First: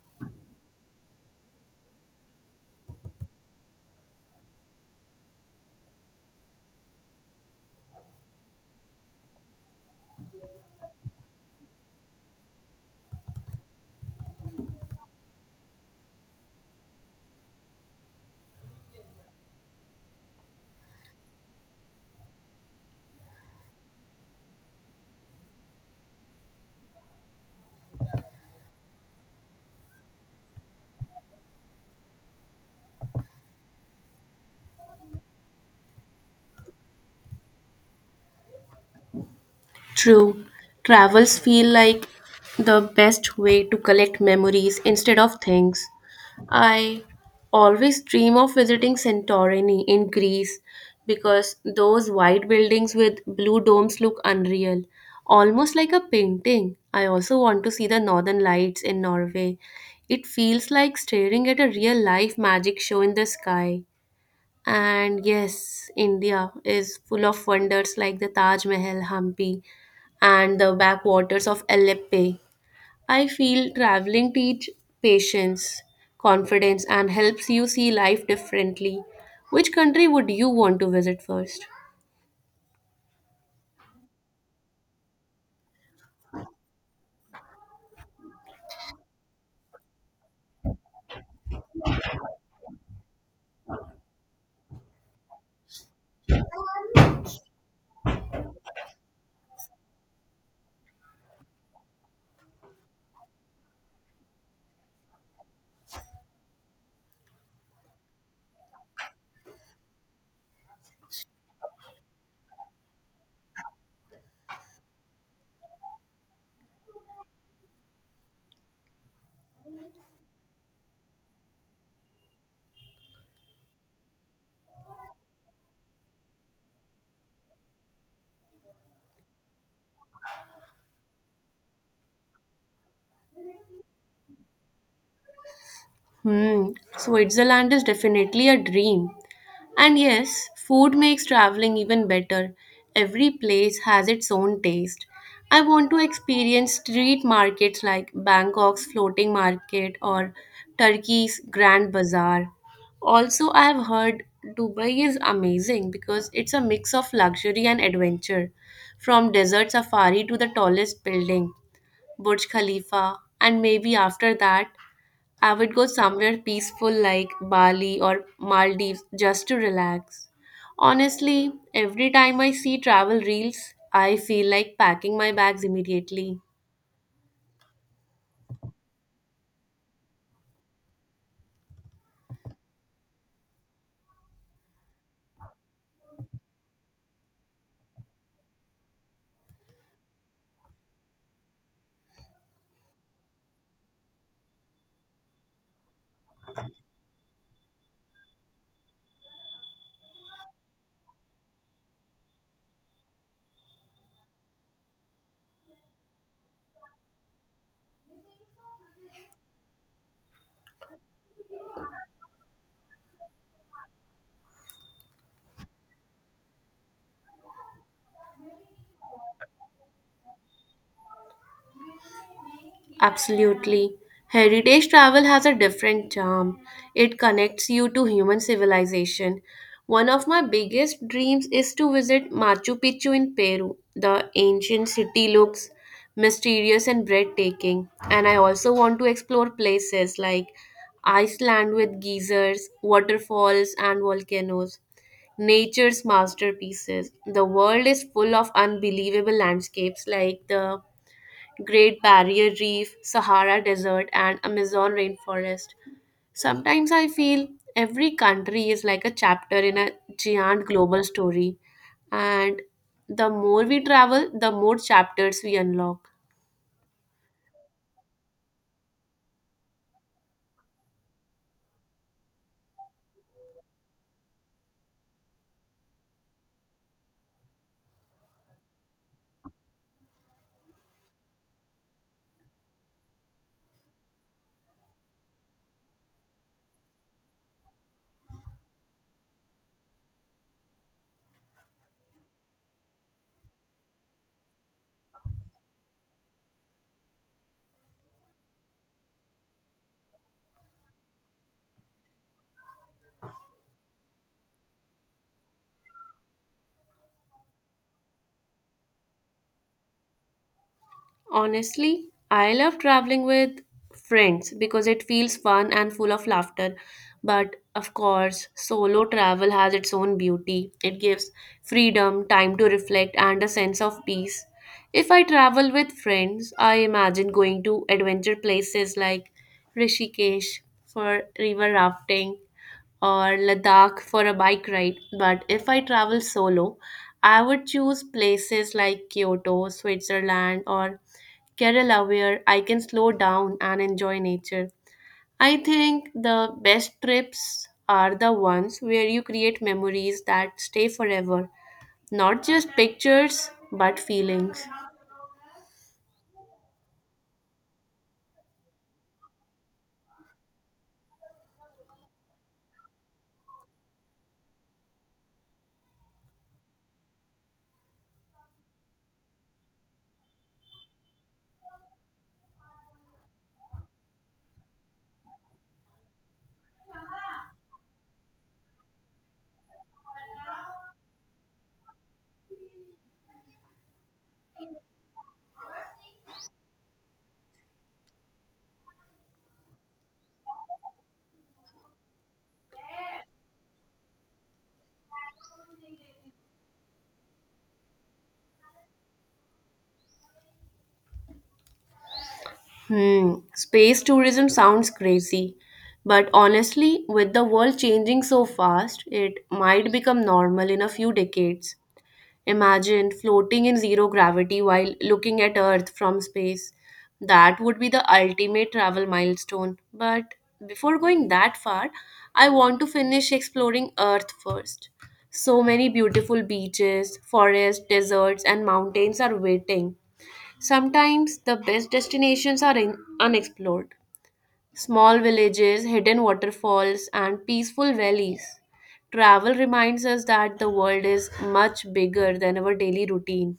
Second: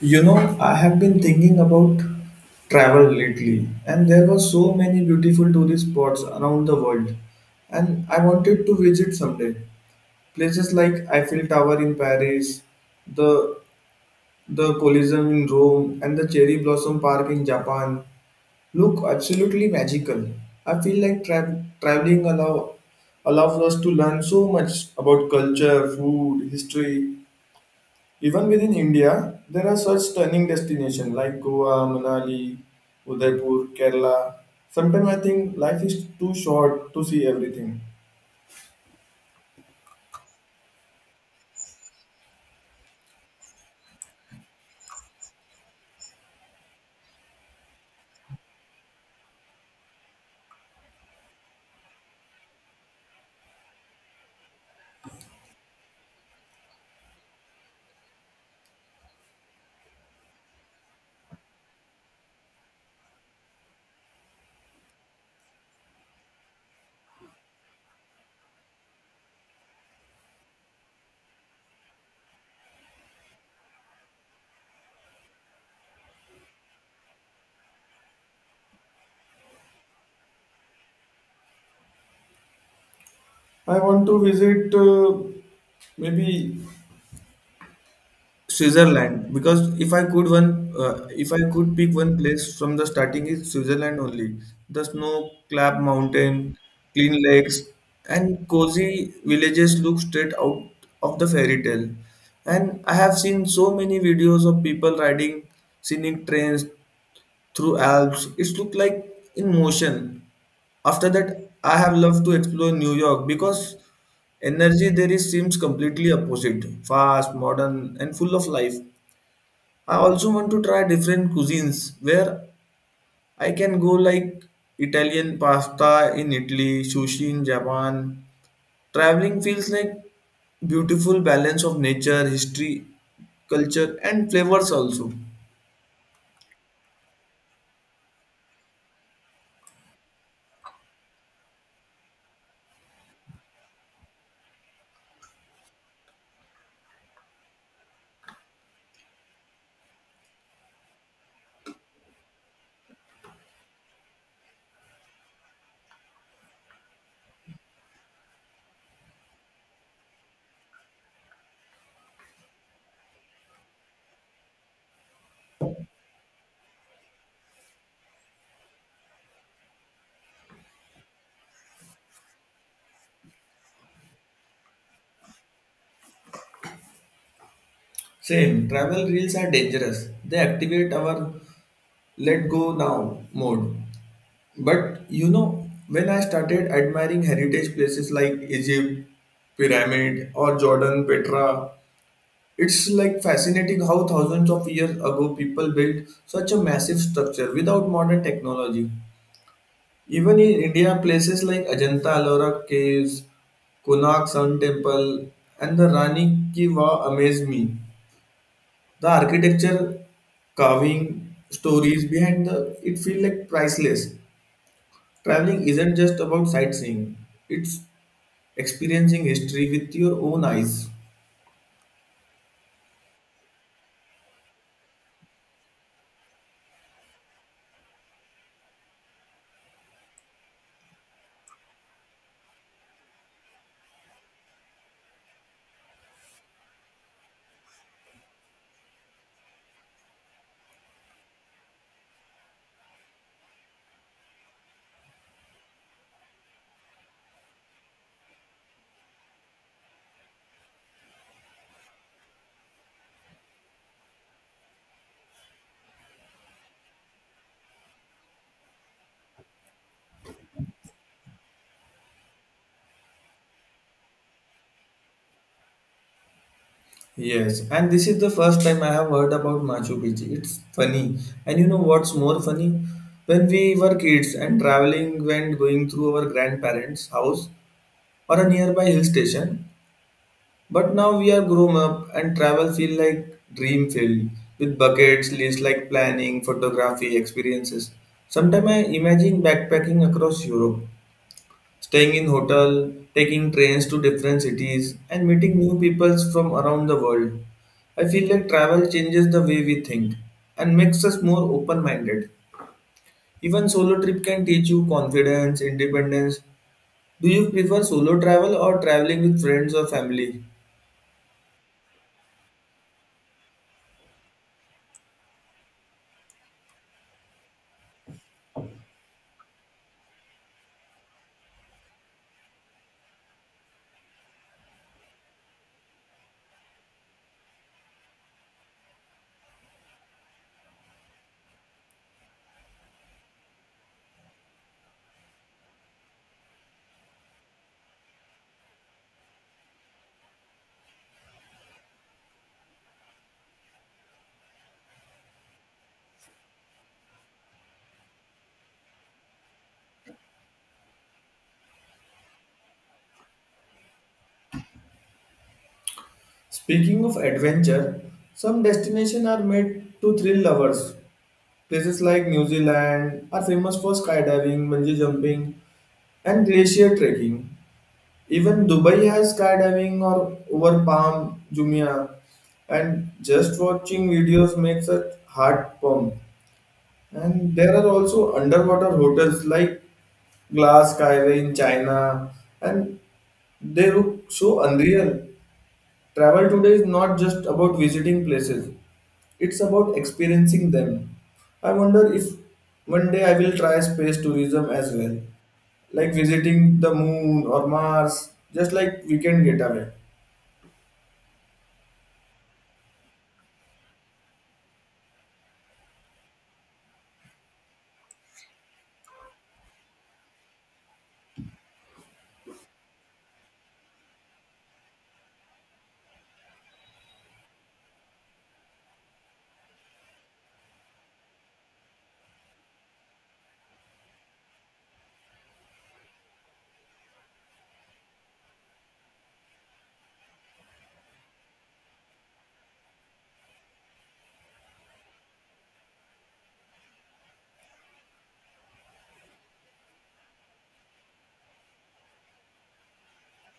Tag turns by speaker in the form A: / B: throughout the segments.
A: You know, I have been thinking about travel lately, and there were so many beautiful tourist spots around the world, and I wanted to visit someday. Places like Eiffel Tower in Paris, the the Colosseum in Rome, and the Cherry Blossom Park in Japan look absolutely magical. I feel like traveling allows us to learn so much about culture, food, history. Even within India, there are such stunning destinations like Goa, Manali, Udaipur, Kerala. Sometimes I think life is too short to see everything.
B: True. Travels feel like the best way to collect memories instead of things. I always dream of visiting Santorini in Greece because those white buildings with blue domes look unreal, almost like a painting. I also want to see the northern lights in Norway. It feels like staring at a real life magic show in the sky. And yes, India is full of wonders like the Taj Mahal, Hampi, and the backwaters of Aleppe. I feel traveling teach patience, confidence, and helps you see life differently. Which country would you want to visit first?
A: I want to visit maybe Switzerland, because if I could pick one place from the starting is Switzerland only. The snow clad mountain, clean lakes, and cozy villages look straight out of the fairy tale. And I have seen so many videos of people riding scenic trains through Alps. It looked like in motion. After that, I have loved to explore New York because energy there is seems completely opposite, fast, modern, and full of life. I also want to try different cuisines where I can go like Italian pasta in Italy, sushi in Japan. Traveling feels like beautiful balance of nature, history, culture and flavors also.
B: Hmm, Switzerland is definitely a dream. And yes, food makes traveling even better. Every place has its own taste. I want to experience street markets like Bangkok's floating market or Turkey's Grand Bazaar. Also, I have heard Dubai is amazing because it's a mix of luxury and adventure, from desert safari to the tallest building, Burj Khalifa, and maybe after that, I would go somewhere peaceful like Bali or Maldives just to relax. Honestly, every time I see travel reels, I feel like packing my bags immediately.
A: Same, travel reels are dangerous. They activate our let go now mode. But you know, when I started admiring heritage places like Egypt, Pyramid, or Jordan, Petra, it's like fascinating how thousands of years ago people built such a massive structure without modern technology. Even in India, places like Ajanta Ellora caves, Konark Sun Temple, and the Rani Ki Vav amaze me. The architecture, carving, stories behind the it feel like priceless. Traveling isn't just about sightseeing; it's experiencing history with your own eyes.
B: Absolutely. Heritage travel has a different charm. It connects you to human civilization. One of my biggest dreams is to visit Machu Picchu in Peru. The ancient city looks mysterious and breathtaking. And I also want to explore places like Iceland with geysers, waterfalls, and volcanoes. Nature's masterpieces. The world is full of unbelievable landscapes like the Great Barrier Reef, Sahara Desert, and Amazon rainforest. Sometimes I feel every country is like a chapter in a giant global story, and the more we travel, the more chapters we unlock.
A: Yes, and this is the first time I have heard about Machu Picchu. It's funny. And you know what's more funny? When we were kids and traveling when going through our grandparents' house or a nearby hill station, but now we are grown up and travel feel like dream filled with buckets list like planning, photography, experiences. Sometimes I imagine backpacking across Europe staying in hotel, taking trains to different cities, and meeting new peoples from around the world. I feel like travel changes the way we think and makes us more open-minded. Even solo trip can teach you confidence, independence. Do you prefer solo travel or traveling with friends or family?
B: Honestly, I love traveling with friends because it feels fun and full of laughter. But of course, solo travel has its own beauty. It gives freedom, time to reflect, and a sense of peace. If I travel with friends, I imagine going to adventure places like Rishikesh for river rafting or Ladakh for a bike ride. But if I travel solo, I would choose places like Kyoto, Switzerland, or Kerala where I can slow down and enjoy nature. I think the best trips are the ones where you create memories that stay forever, not just pictures but feelings.
A: Speaking of adventure, some destinations are made to thrill lovers. Places like New Zealand are famous for skydiving, bungee jumping, and glacier trekking. Even Dubai has skydiving or over Palm Jumeirah, and just watching videos makes a heart pump. And there are also underwater hotels like Glass Skyway in China, and they look so unreal. Travel today is not just about visiting places; it's about experiencing them. I wonder if one day I will try space tourism as well, like visiting the moon or Mars, just like we can get away.
B: Hmm, space tourism sounds crazy, but honestly, with the world changing so fast, it might become normal in a few decades. Imagine floating in zero gravity while looking at Earth from space. That would be the ultimate travel milestone. But before going that far, I want to finish exploring Earth first. So many beautiful beaches, forests, deserts, and mountains are waiting. Sometimes the best destinations are unexplored small villages, hidden waterfalls, and peaceful valleys. Travel reminds us that the world is much bigger than our daily routine.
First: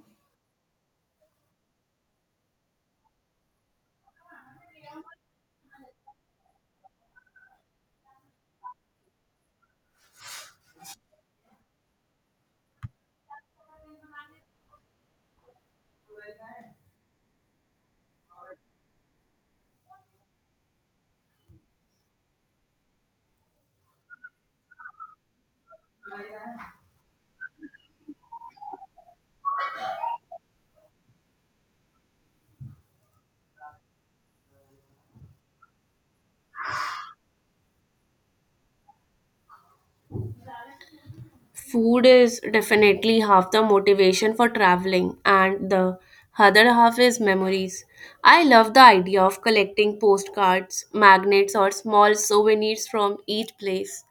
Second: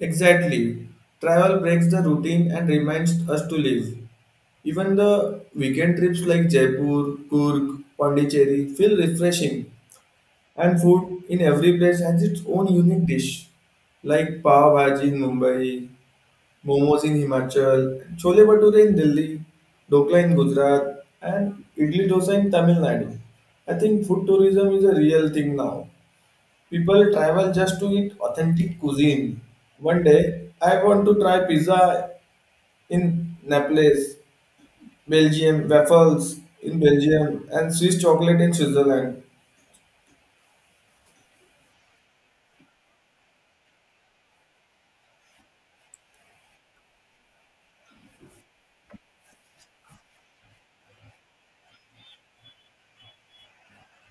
A: Exactly. Travel breaks the routine and reminds us to live. Even the weekend trips like Jaipur, Kurg, Pondicherry feel refreshing, and food in every place has its own unique dish, like pav bhaji in Mumbai, momos in Himachal, chole bhature in Delhi, dokla in Gujarat, and idli dosa in Tamil Nadu. I think food tourism is a real thing now. People travel just to eat authentic cuisine. One day, I want to try pizza in Naples, Belgium, waffles in Belgium, and Swiss chocolate in Switzerland.
B: Food is definitely half the motivation for traveling, and the other half is memories. I love the idea of collecting postcards, magnets, or small souvenirs from each place.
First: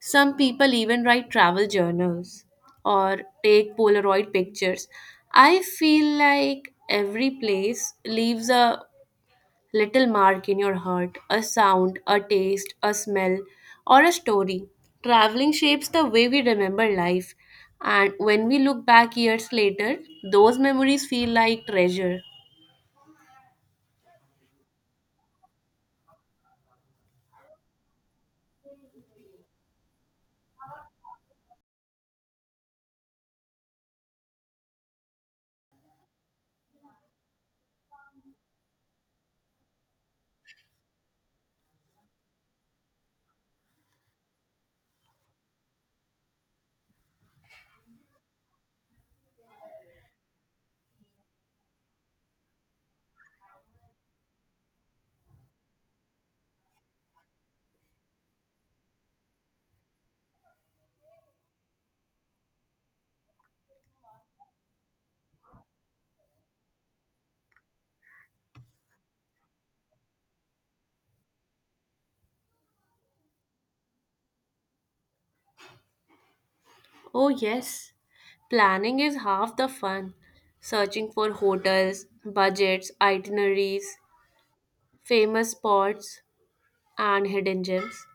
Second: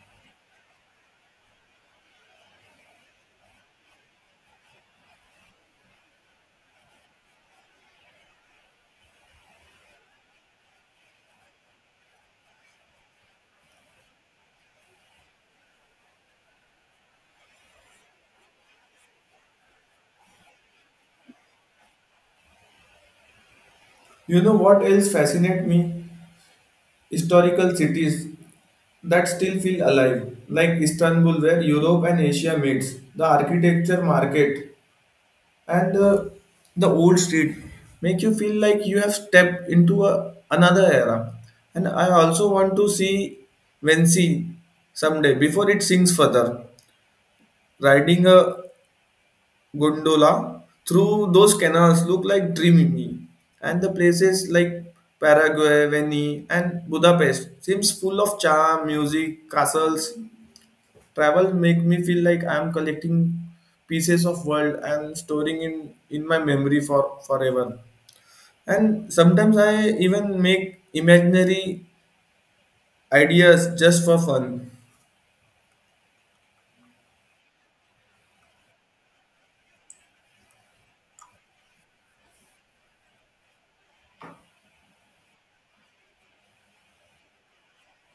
B: Some people even write travel journals or take Polaroid pictures. I feel like every place leaves a little mark in your heart, a sound, a taste, a smell, or a story. Traveling shapes the way we remember life, and when we look back years later, those memories feel like treasure.
A: You know what else fascinates me? Historical cities that still feel alive, like Istanbul, where Europe and Asia meets. The architecture market and the old street make you feel like you have stepped into another era. And I also want to see Vensi someday before it sinks further, riding a gondola through those canals look like dreamy, and the places like Paraguay, Venice, and Budapest seems full of charm music castles. Travel make me feel like I'm collecting pieces of world and storing in my memory for forever. And sometimes I even make imaginary ideas just for fun.
B: Oh, yes, planning is half the fun. Searching for hotels, budgets, itineraries, famous spots, and hidden gems.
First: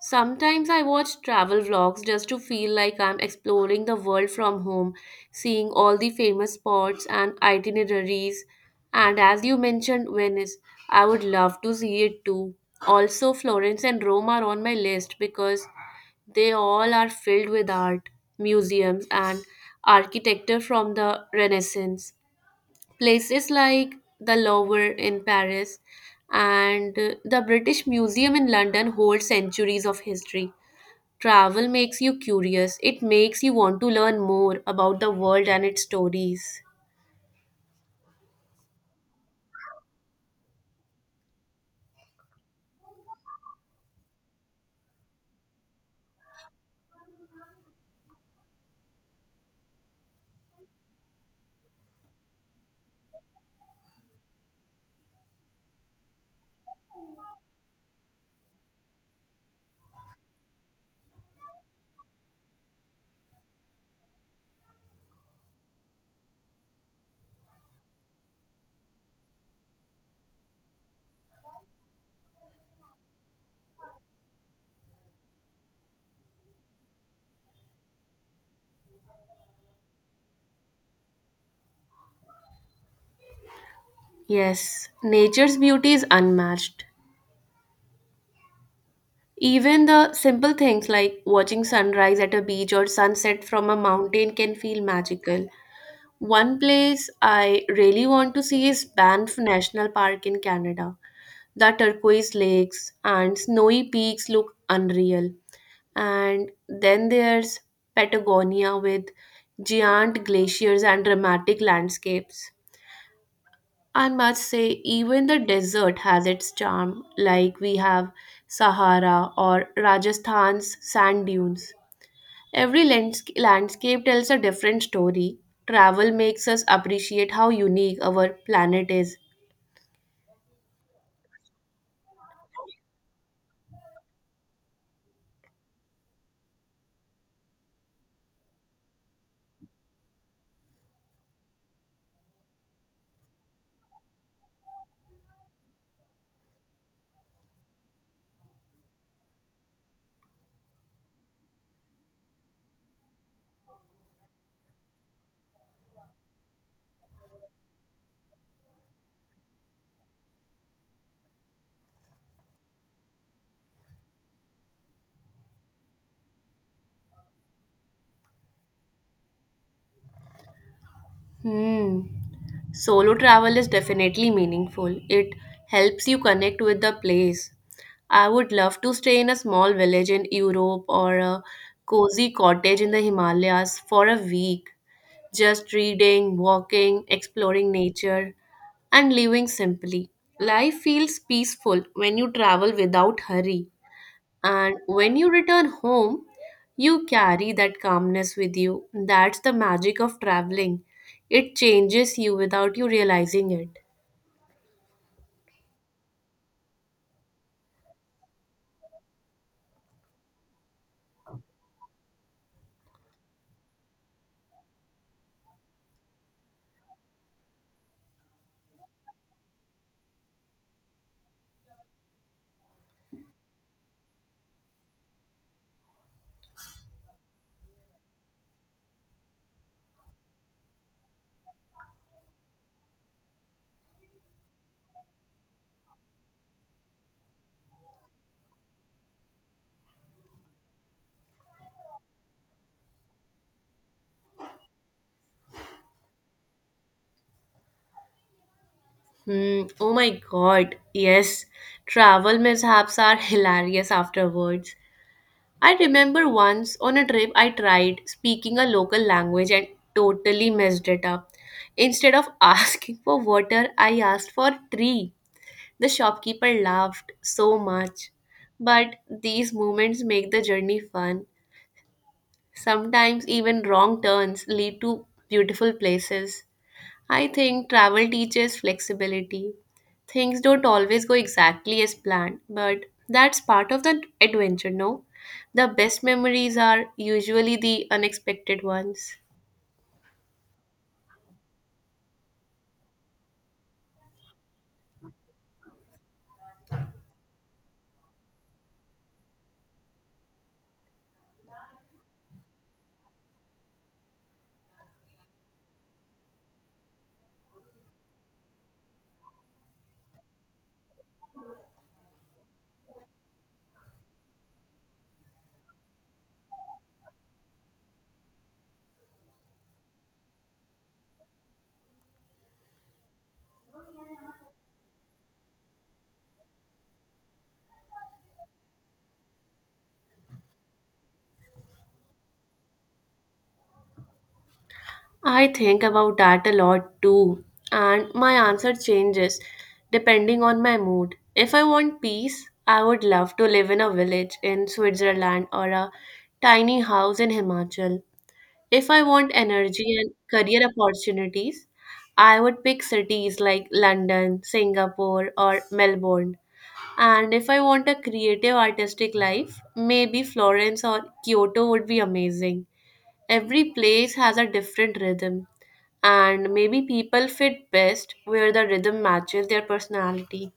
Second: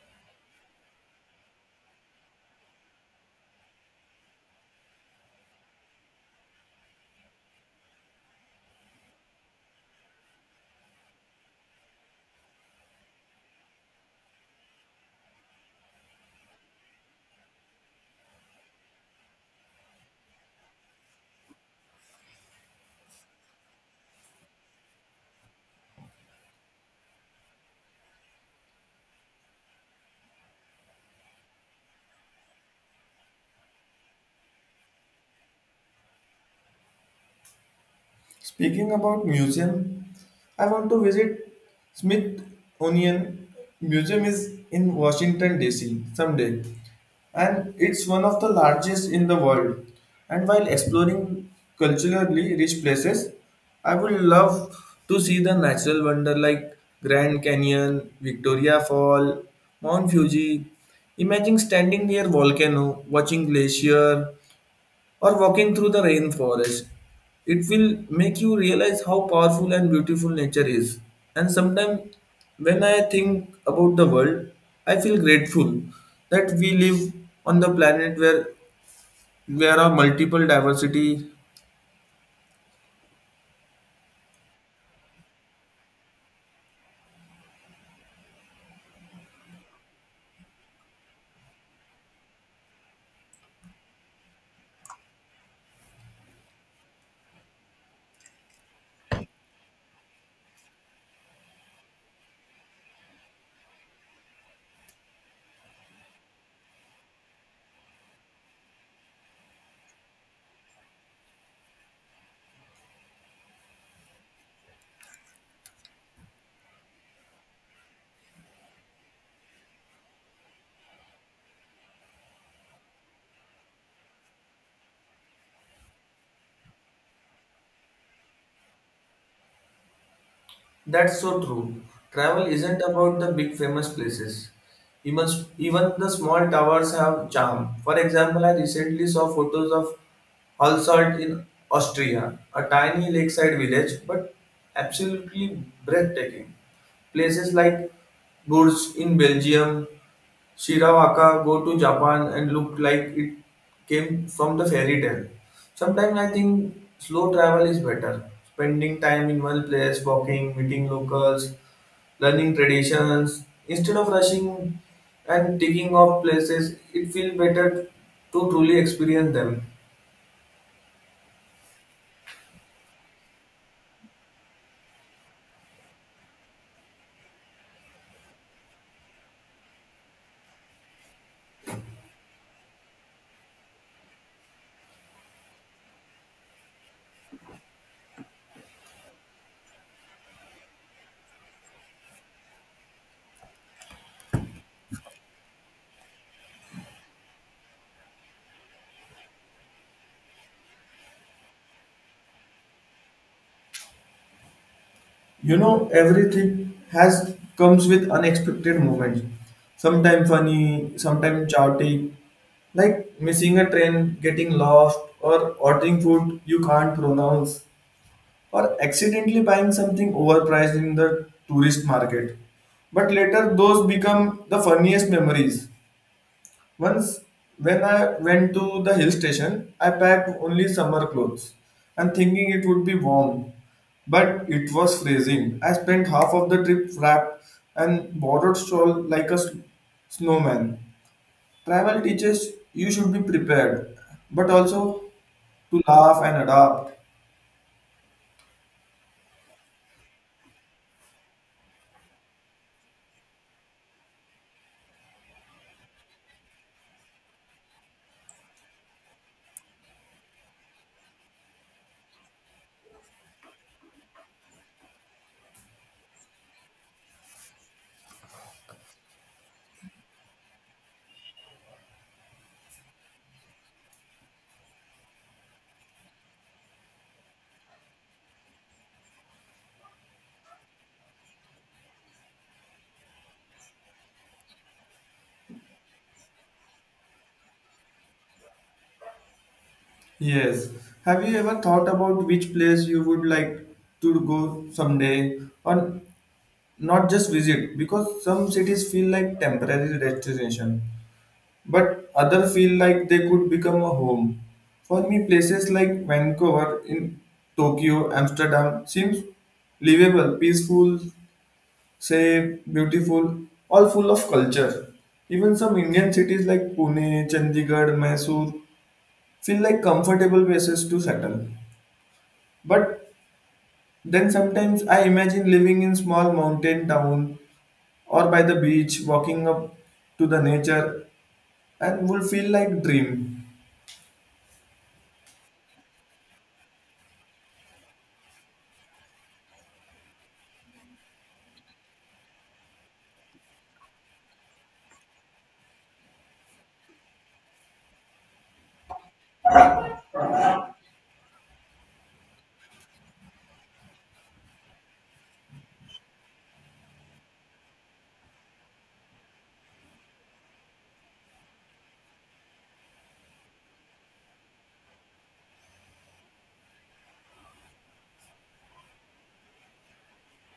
B: Sometimes I watch travel vlogs just to feel like I'm exploring the world from home, seeing all the famous spots and itineraries. And as you mentioned, Venice, I would love to see it too. Also, Florence and Rome are on my list because they all are filled with art, museums, and architecture from the Renaissance. Places like the Louvre in Paris and the British Museum in London hold centuries of history. Travel makes you curious. It makes you want to learn more about the world and its stories.
A: Speaking about museum, I want to visit Smithsonian Museum is in Washington DC someday and it's one of the largest in the world. And while exploring culturally rich places, I would love to see the natural wonder like Grand Canyon, Victoria Fall, Mount Fuji. Imagine standing near volcano, watching glacier or walking through the rainforest. It will make you realize how powerful and beautiful nature is. And sometimes, when I think about the world, I feel grateful that we live on the planet where there are multiple diversity.
B: Yes, nature's beauty is unmatched. Even the simple things like watching sunrise at a beach or sunset from a mountain can feel magical. One place I really want to see is Banff National Park in Canada. The turquoise lakes and snowy peaks look unreal. And then there's Patagonia with giant glaciers and dramatic landscapes. I must say, even the desert has its charm, like we have Sahara or Rajasthan's sand dunes. Every landscape tells a different story. Travel makes us appreciate how unique our planet is.
A: That's so true. Travel isn't about the big famous places. Even, even the small towers have charm. For example, I recently saw photos of Alsalt in Austria, a tiny lakeside village, but absolutely breathtaking. Places like Bourges in Belgium, Shirawaka go to Japan and looked like it came from the fairy tale. Sometimes I think slow travel is better. Spending time in one place, walking, meeting locals, learning traditions, instead of rushing and ticking off places, it feels better to truly experience them.
B: Hmm. Solo travel is definitely meaningful. It helps you connect with the place. I would love to stay in a small village in Europe or a cozy cottage in the Himalayas for a week, just reading, walking, exploring nature, and living simply. Life feels peaceful when you travel without hurry. And when you return home, you carry that calmness with you. That's the magic of traveling. It changes you without you realizing it.
A: You know, everything has comes with unexpected moments. Sometimes funny, sometimes chaotic, like missing a train, getting lost, or ordering food you can't pronounce, or accidentally buying something overpriced in the tourist market. But later, those become the funniest memories. Once, when I went to the hill station, I packed only summer clothes and thinking it would be warm, but it was freezing. I spent half of the trip wrapped and borrowed shawl like a snowman. Travel teaches you should be prepared, but also to laugh and adapt.
B: Hmm. Oh my God. Yes. Travel mishaps are hilarious afterwards. I remember once on a trip I tried speaking a local language and totally messed it up. Instead of asking for water, I asked for tree. The shopkeeper laughed so much. But these moments make the journey fun. Sometimes even wrong turns lead to beautiful places. I think travel teaches flexibility. Things don't always go exactly as planned, but that's part of the adventure, no? The best memories are usually the unexpected ones.
A: Yes. Have you ever thought about which place you would like to go someday? Or not just visit because some cities feel like temporary destination but other feel like they could become a home for me places like Vancouver, in Tokyo, Amsterdam seems livable, peaceful, safe, beautiful, all full of culture. Even some Indian cities like Pune, Chandigarh, Mysore feel like comfortable places to settle, but then sometimes I imagine living in small mountain town or by the beach walking up to the nature and would feel like dream.
B: I think about that a lot too, and my answer changes depending on my mood. If I want peace, I would love to live in a village in Switzerland or a tiny house in Himachal. If I want energy and career opportunities, I would pick cities like London, Singapore, or Melbourne. And if I want a creative artistic life, maybe Florence or Kyoto would be amazing. Every place has a different rhythm, and maybe people fit best where the rhythm matches their personality.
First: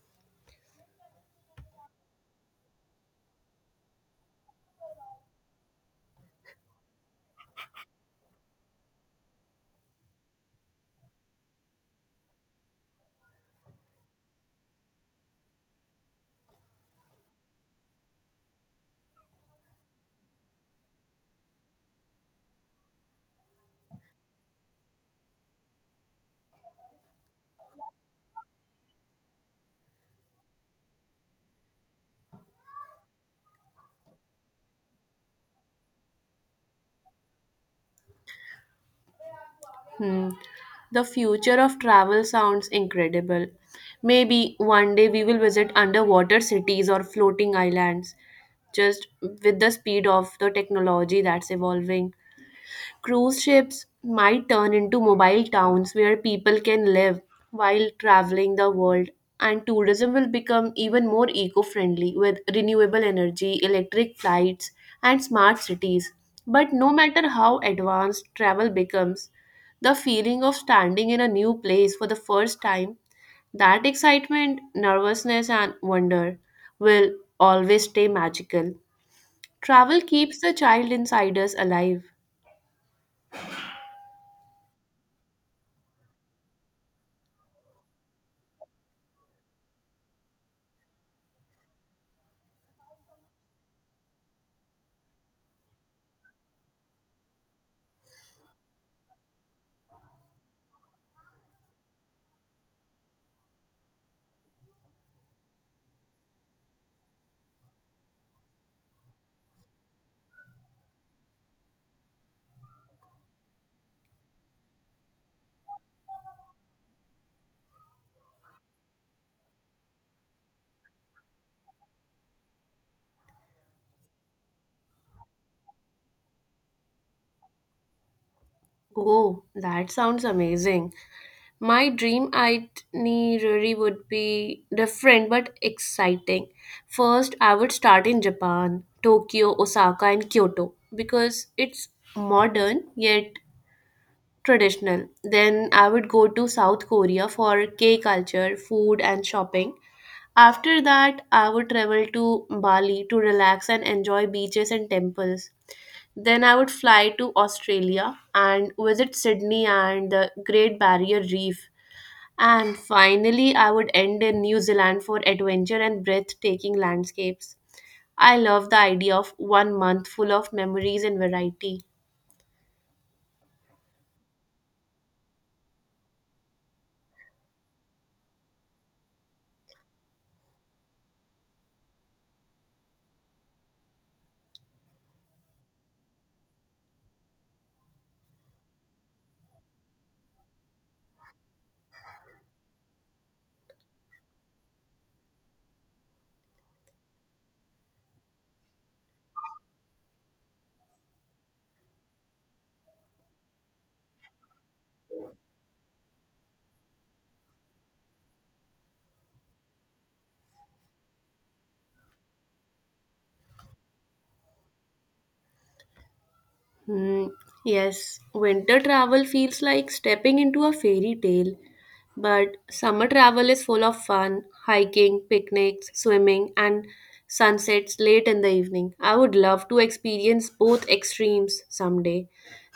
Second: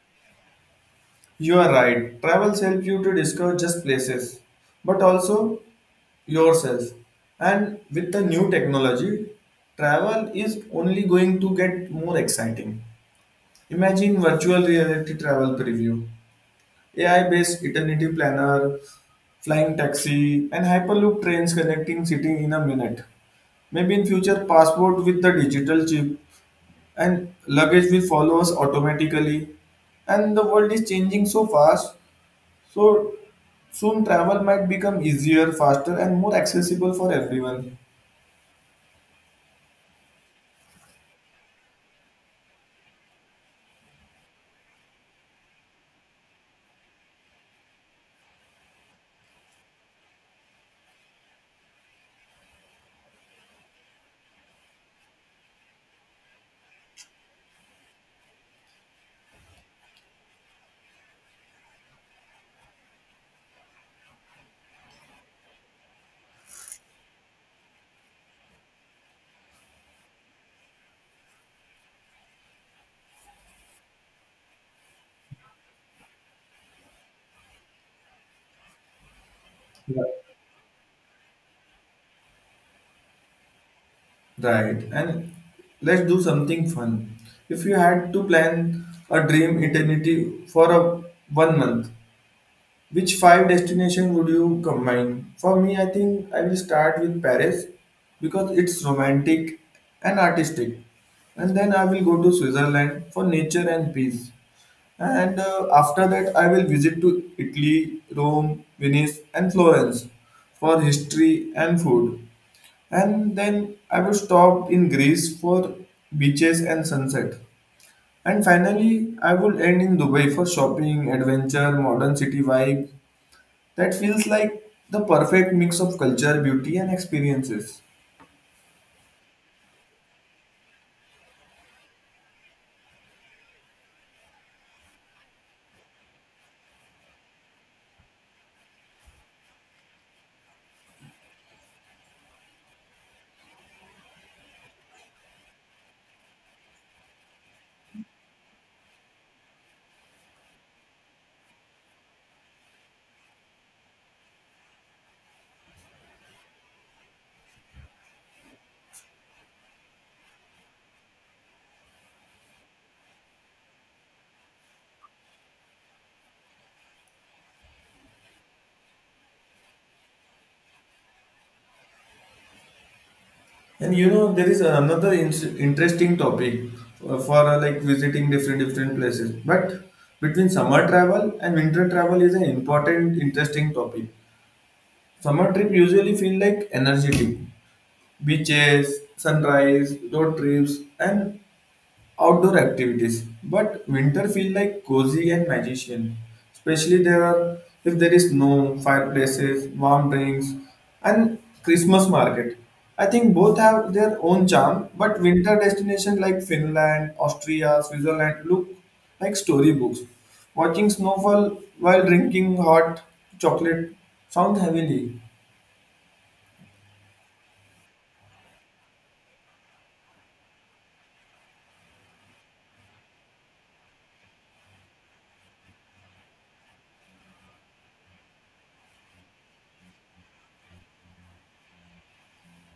A: You are right, travels help you to discover just places but also yourself, and with the new technology travel is only going to get more exciting. Imagine virtual reality travel preview, AI based eternity planner, flying taxi and hyperloop trains connecting city in a minute. Maybe in future passport with the digital chip and luggage will follow us automatically, and the world is changing so fast, so soon travel might become easier, faster and more accessible for everyone.
B: Hmm. The future of travel sounds incredible. Maybe one day we will visit underwater cities or floating islands, just with the speed of the technology that's evolving. Cruise ships might turn into mobile towns where people can live while traveling the world, and tourism will become even more eco friendly with renewable energy, electric flights, and smart cities. But no matter how advanced travel becomes, the feeling of standing in a new place for the first time, that excitement, nervousness, and wonder will always stay magical. Travel
A: Yeah.
B: keeps the child inside us alive.
A: Right, and let's do something fun. If you had to plan a dream eternity for a 1 month. Which five destination would you combine? For me, I think I will start with Paris because it's romantic and artistic. And then I will go to Switzerland for nature and peace. And after that, I will visit to Italy, Rome, Venice, and Florence for history and food. And then I will stop in Greece for beaches and sunset. And finally, I will end in Dubai for shopping, adventure, modern city vibe, that feels like the perfect mix of culture, beauty, and experiences.
B: Oh, that sounds amazing. My dream itinerary would be different but exciting. First, I would start in Japan, Tokyo, Osaka, and Kyoto because it's modern yet traditional. Then, I would go to South Korea for K culture, food, and shopping. After that, I would travel to Bali to relax and enjoy beaches and temples. Then I would fly to Australia and visit Sydney and the Great Barrier Reef. And finally, I would end in New Zealand for adventure and breathtaking landscapes. I love the idea of one month full of memories and variety.
A: And you know, there is another interesting topic for like visiting different places. But between summer travel and winter travel is an important, interesting topic. Summer trip usually feel like energetic, beaches, sunrise, road trips, and outdoor activities, but winter feel like cozy and magician. Especially there are if there is snow, fireplaces, warm drinks, and Christmas market. I think both have their own charm, but winter destinations like Finland, Austria, Switzerland look like storybooks. Watching snowfall while drinking hot chocolate sounds heavenly.
B: Hmm, yes, winter travel feels like stepping into a fairy tale. But summer travel is full of fun, hiking, picnics, swimming, and sunsets late in the evening. I would love to experience both extremes someday.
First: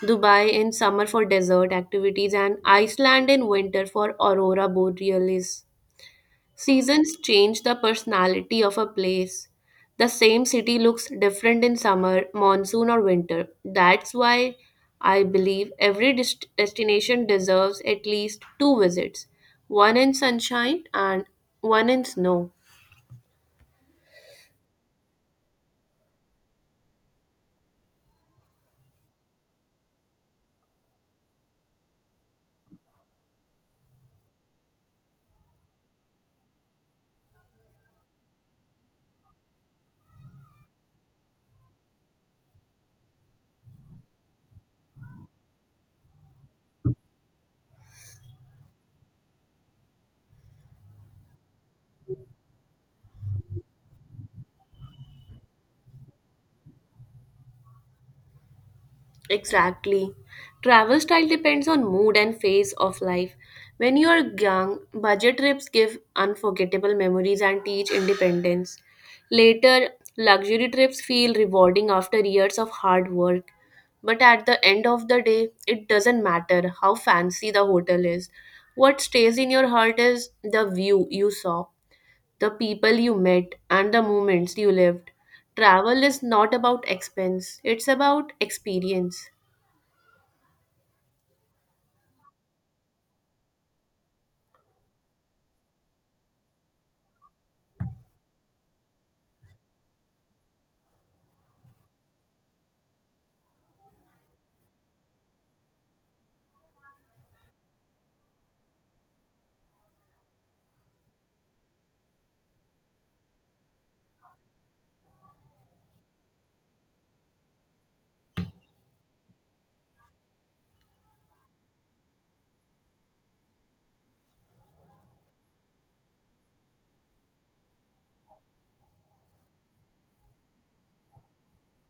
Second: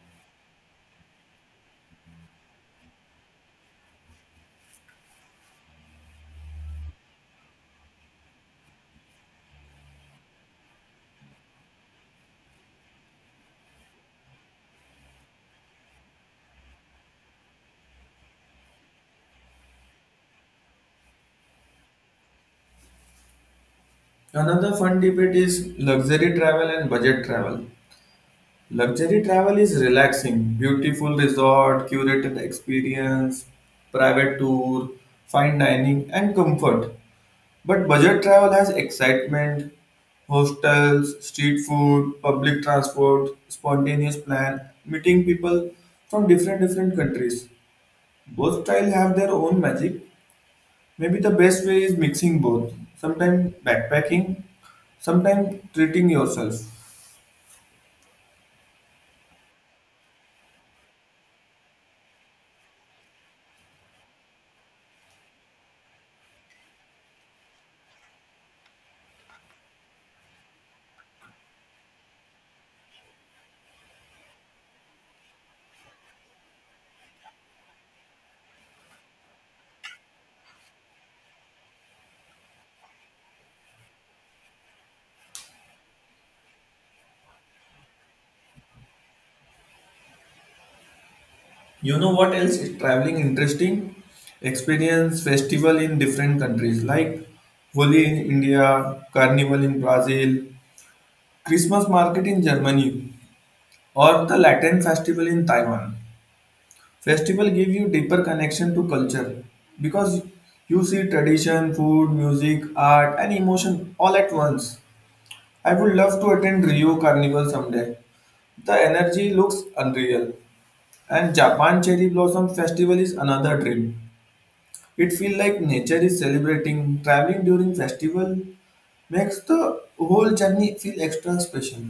B: Dubai in summer for desert activities and Iceland in winter for aurora borealis. Seasons change the personality of a place. The same city looks different in summer, monsoon, or winter. That's why I believe every destination deserves at least two visits one in sunshine and one in snow.
A: Another fun debate is luxury travel and budget travel. Luxury travel is relaxing, beautiful resort, curated experience, private tour, fine dining, and comfort. But budget travel has excitement, hostels, street food, public transport, spontaneous plan, meeting people from different countries. Both style have their own magic. Maybe the best way is mixing both. Sometimes backpacking, sometimes treating yourself.
B: Exactly. Travel style depends on mood and phase of life. When you are young, budget trips give unforgettable memories and teach independence. Later, luxury trips feel rewarding after years of hard work. But at the end of the day, it doesn't matter how fancy the hotel is. What stays in your heart is the view you saw, the people you met, and the moments you lived. Travel is not about expense, it's about experience.
A: You know what else is traveling interesting? Experience festival in different countries like Holi in India, Carnival in Brazil, Christmas market in Germany, or the Latin festival in Taiwan. Festival give you deeper connection to culture because you see tradition, food, music, art, and emotion all at once. I would love to attend Rio Carnival someday. The energy looks unreal, and Japan Cherry Blossom Festival is another dream. It feels like nature is celebrating. Traveling during festival makes the whole journey feel extra special.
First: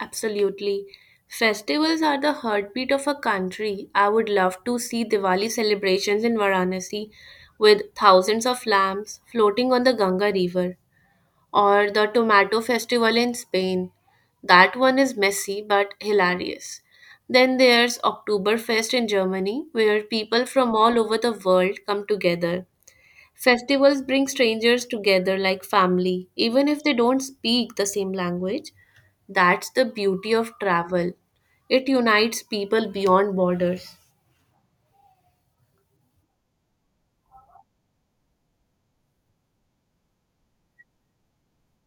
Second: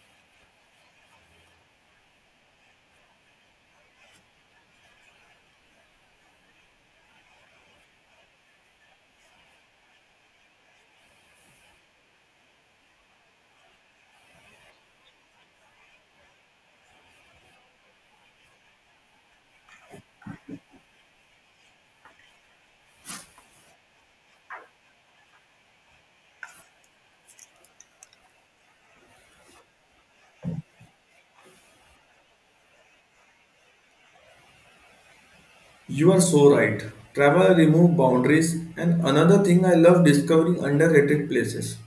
B: Absolutely. Festivals are the heartbeat of a country. I would love to see Diwali celebrations in Varanasi with thousands of lamps floating on the Ganga River or the tomato festival in Spain. That one is messy but hilarious. Then there's Oktoberfest in Germany where people from all over the world come together. Festivals bring strangers together like family, even if they don't speak the same language. That's the beauty of travel. It unites people beyond borders.
A: You are so right. Travel remove boundaries and another thing I love discovering underrated places.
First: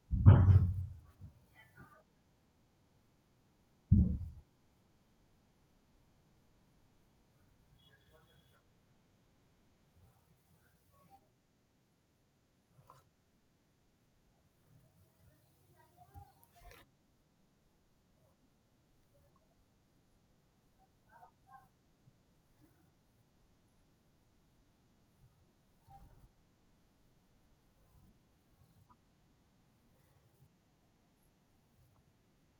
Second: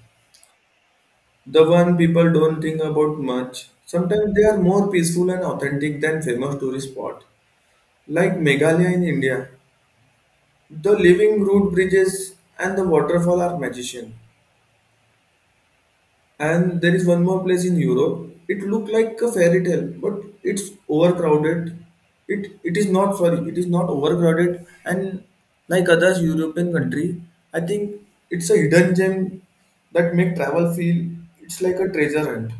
A: The one people don't think about much. Sometimes they are more peaceful and authentic than famous tourist spot. Like Meghalaya in India. The living root bridges and the waterfall are magician. And there is one more place in Europe. It looked like a fairy tale, but it's overcrowded. It is not, sorry, it is not overcrowded. And like others European country, I think it's a hidden gem that make travel feel it's like a treasure hunt.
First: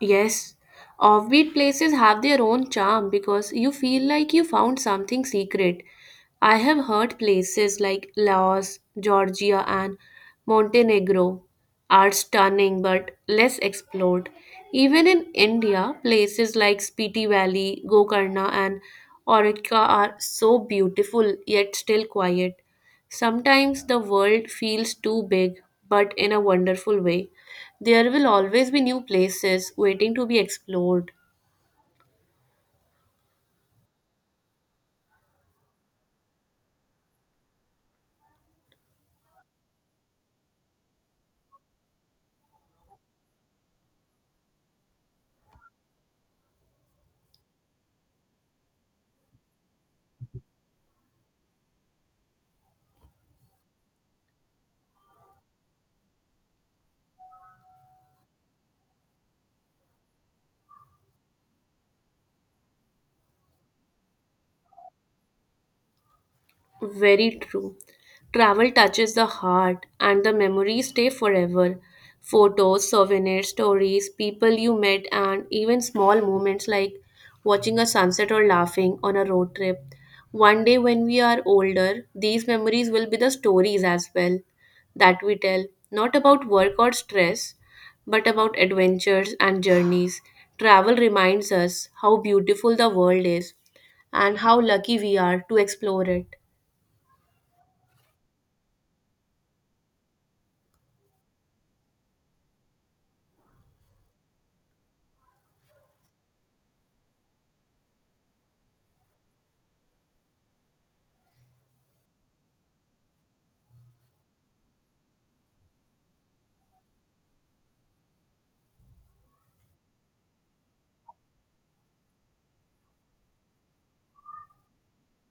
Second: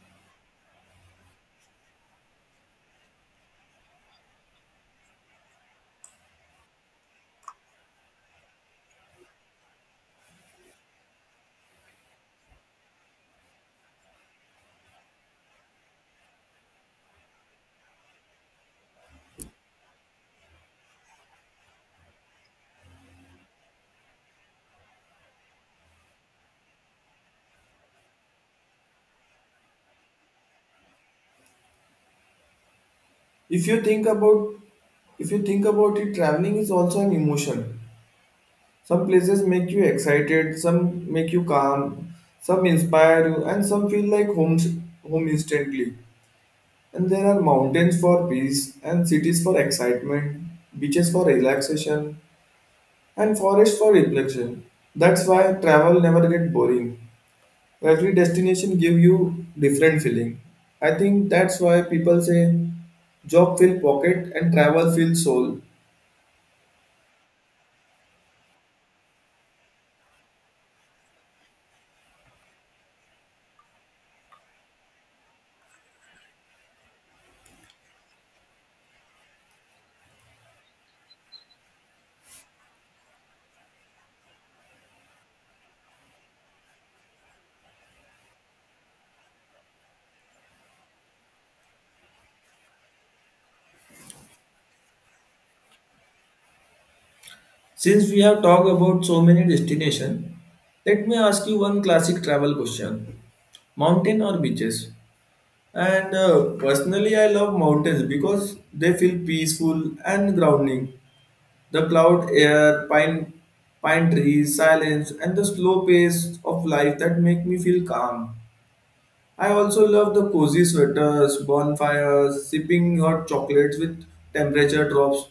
B: Yes, offbeat places have their own charm because you feel like you found something secret. I have heard places like Laos, Georgia, and Montenegro are stunning but less explored. Even in India, places like Spiti Valley, Gokarna, and Orika are so beautiful yet still quiet. Sometimes the world feels too big, but in a wonderful way. There will always be new places waiting to be explored.
A: If you think about if you think about it, traveling is also an emotion. Some places make you excited, some make you calm, some inspire you, and some feel like home instantly. And there are mountains for peace, and cities for excitement, beaches for relaxation, and forests for reflection. That's why travel never get boring. Every destination give you different feeling. I think that's why people say job fill pocket and travel fill soul.
B: Very true. Travel touches the heart and the memories stay forever. Photos, souvenirs, stories, people you met, and even small moments like watching a sunset or laughing on a road trip. One day, when we are older, these memories will be the stories as well that we tell, not about work or stress, but about adventures and journeys. Travel reminds us how beautiful the world is and how lucky we are to explore it.
A: Since we have talked about so many destinations, let me ask you one classic travel question. Mountain or beaches? And personally, I love mountains because they feel peaceful and grounding. The cloud air, pine trees, silence, and the slow pace of life that make me feel calm. I also love the cozy sweaters, bonfires, sipping hot chocolates with temperature drops.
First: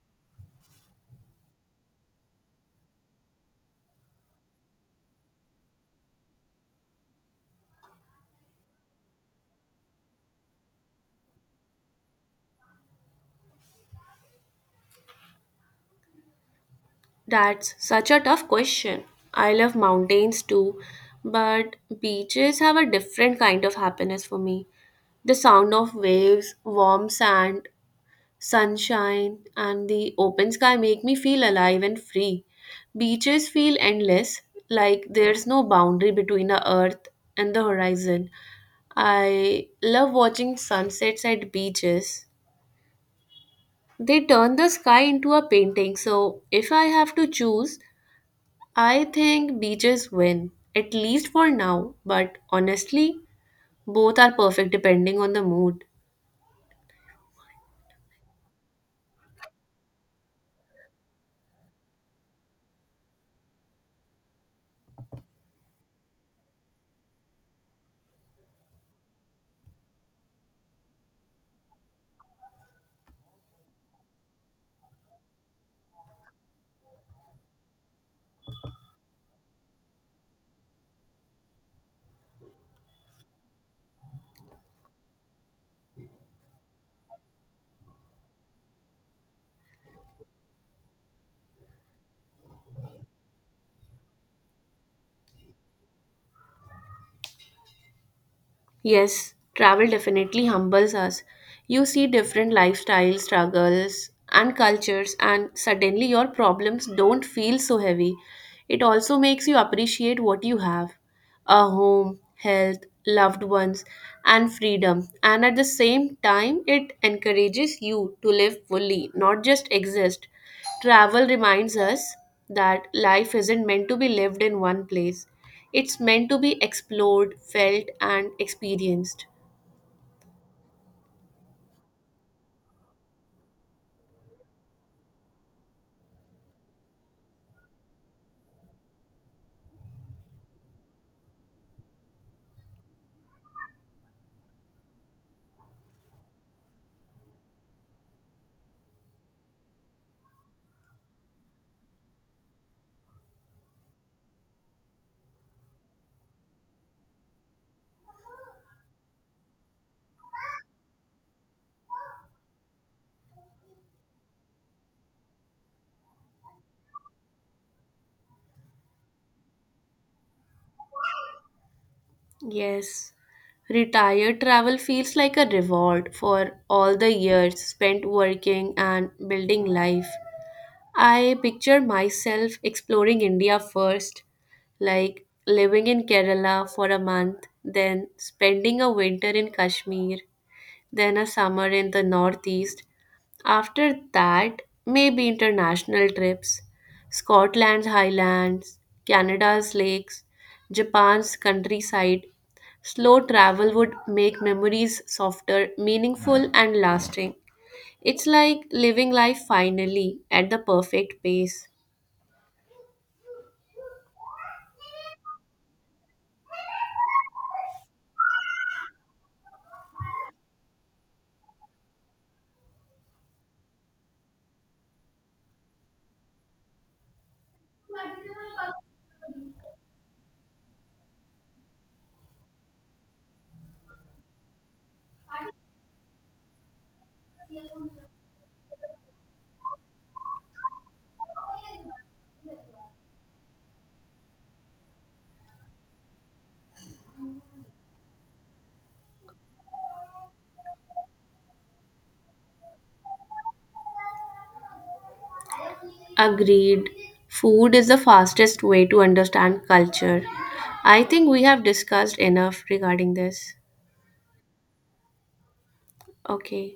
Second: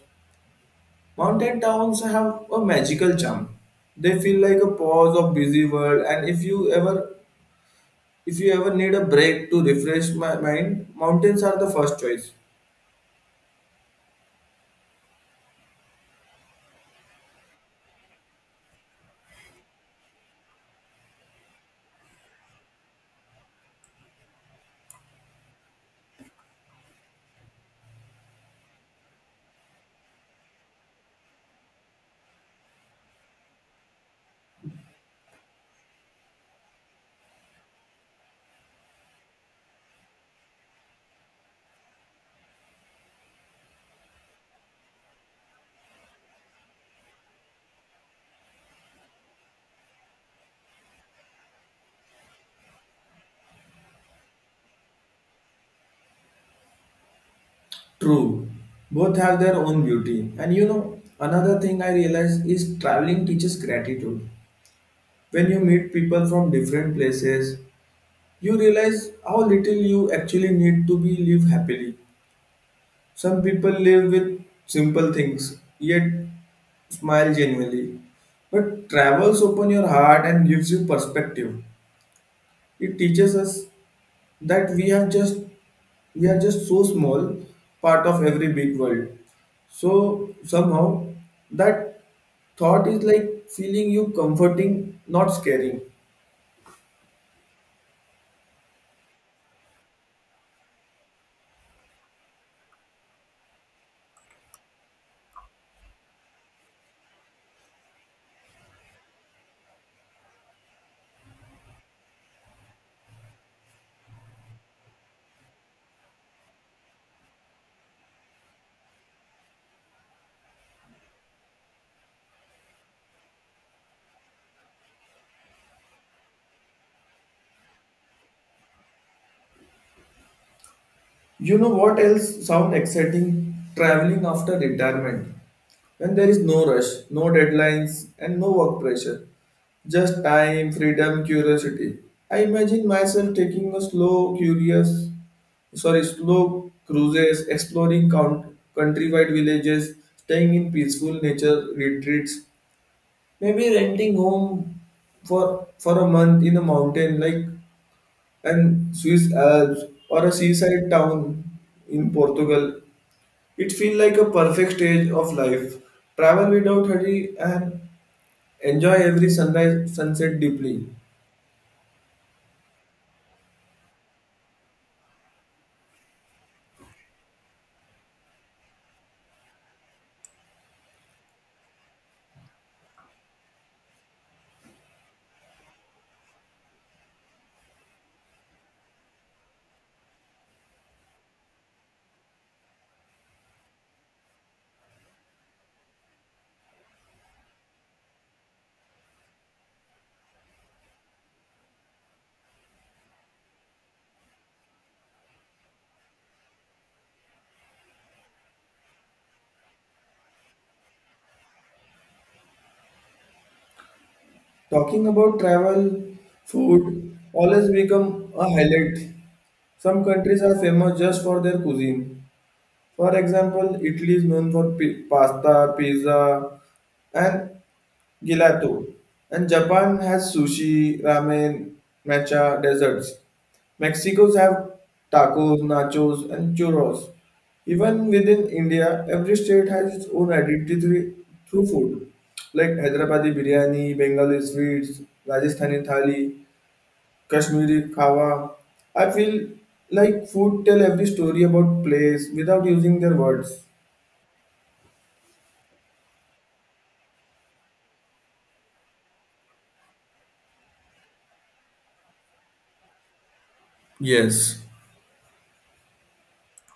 A: Mountain towns have a magical charm. They feel like a pause of busy world, and if you ever need a break to refresh my mind, mountains are the first choice.
B: That's such a tough question. I love mountains too, but beaches have a different kind of happiness for me. The sound of waves, warm sand, sunshine, and the open sky make me feel alive and free. Beaches feel endless, like there's no boundary between the earth and the horizon. I love watching sunsets at beaches. They turn the sky into a painting, so if I have to choose, I think beaches win, at least for now, but honestly, both are perfect depending on the mood.
A: True, both have their own beauty. And you know, another thing I realized is traveling teaches gratitude. When you meet people from different places, you realize how little you actually need to be live happily. Some people live with simple things, yet smile genuinely. But travels open your heart and gives you perspective. It teaches us that we are just so small part of every big world. So somehow that thought is like feeling you comforting, not scaring.
B: Yes, travel definitely humbles us. You see different lifestyles, struggles, and cultures, and suddenly your problems don't feel so heavy. It also makes you appreciate what you have a home, health, loved ones, and freedom. And at the same time, it encourages you to live fully, not just exist. Travel reminds us that life isn't meant to be lived in one place, it's meant to be explored, felt, and experienced.
A: You know what else sound exciting? Traveling after retirement. When there is no rush, no deadlines, and no work pressure. Just time, freedom, curiosity. I imagine myself taking a slow cruises, exploring countrywide villages, staying in peaceful nature retreats. Maybe renting home for a month in a mountain like and Swiss Alps or a seaside town in Portugal. It feels like a perfect stage of life. Travel without hurry and enjoy every sunrise sunset deeply.
B: Yes, retired travel feels like a reward for all the years spent working and building life. I picture myself exploring India first, like living in Kerala for a month, then spending a winter in Kashmir, then a summer in the northeast. After that, maybe international trips Scotland's highlands, Canada's lakes, Japan's countryside. Slow travel would make memories softer, meaningful, and lasting. It's like living life finally at the perfect pace.
A: Talking about travel, food always become a highlight. Some countries are famous just for their cuisine. For example, Italy is known for pasta, pizza, and Gelato. And Japan has sushi, ramen, matcha, desserts. Mexico's have tacos, nachos, and churros. Even within India, every state has its own identity through food, like Hyderabadi biryani, Bengali sweets, Rajasthani thali, Kashmiri khawa. I feel like food tell every story about place without using their words.
B: Agreed. Food is the fastest way to understand culture. I think we have discussed enough regarding this.
A: Yes,
B: Okay.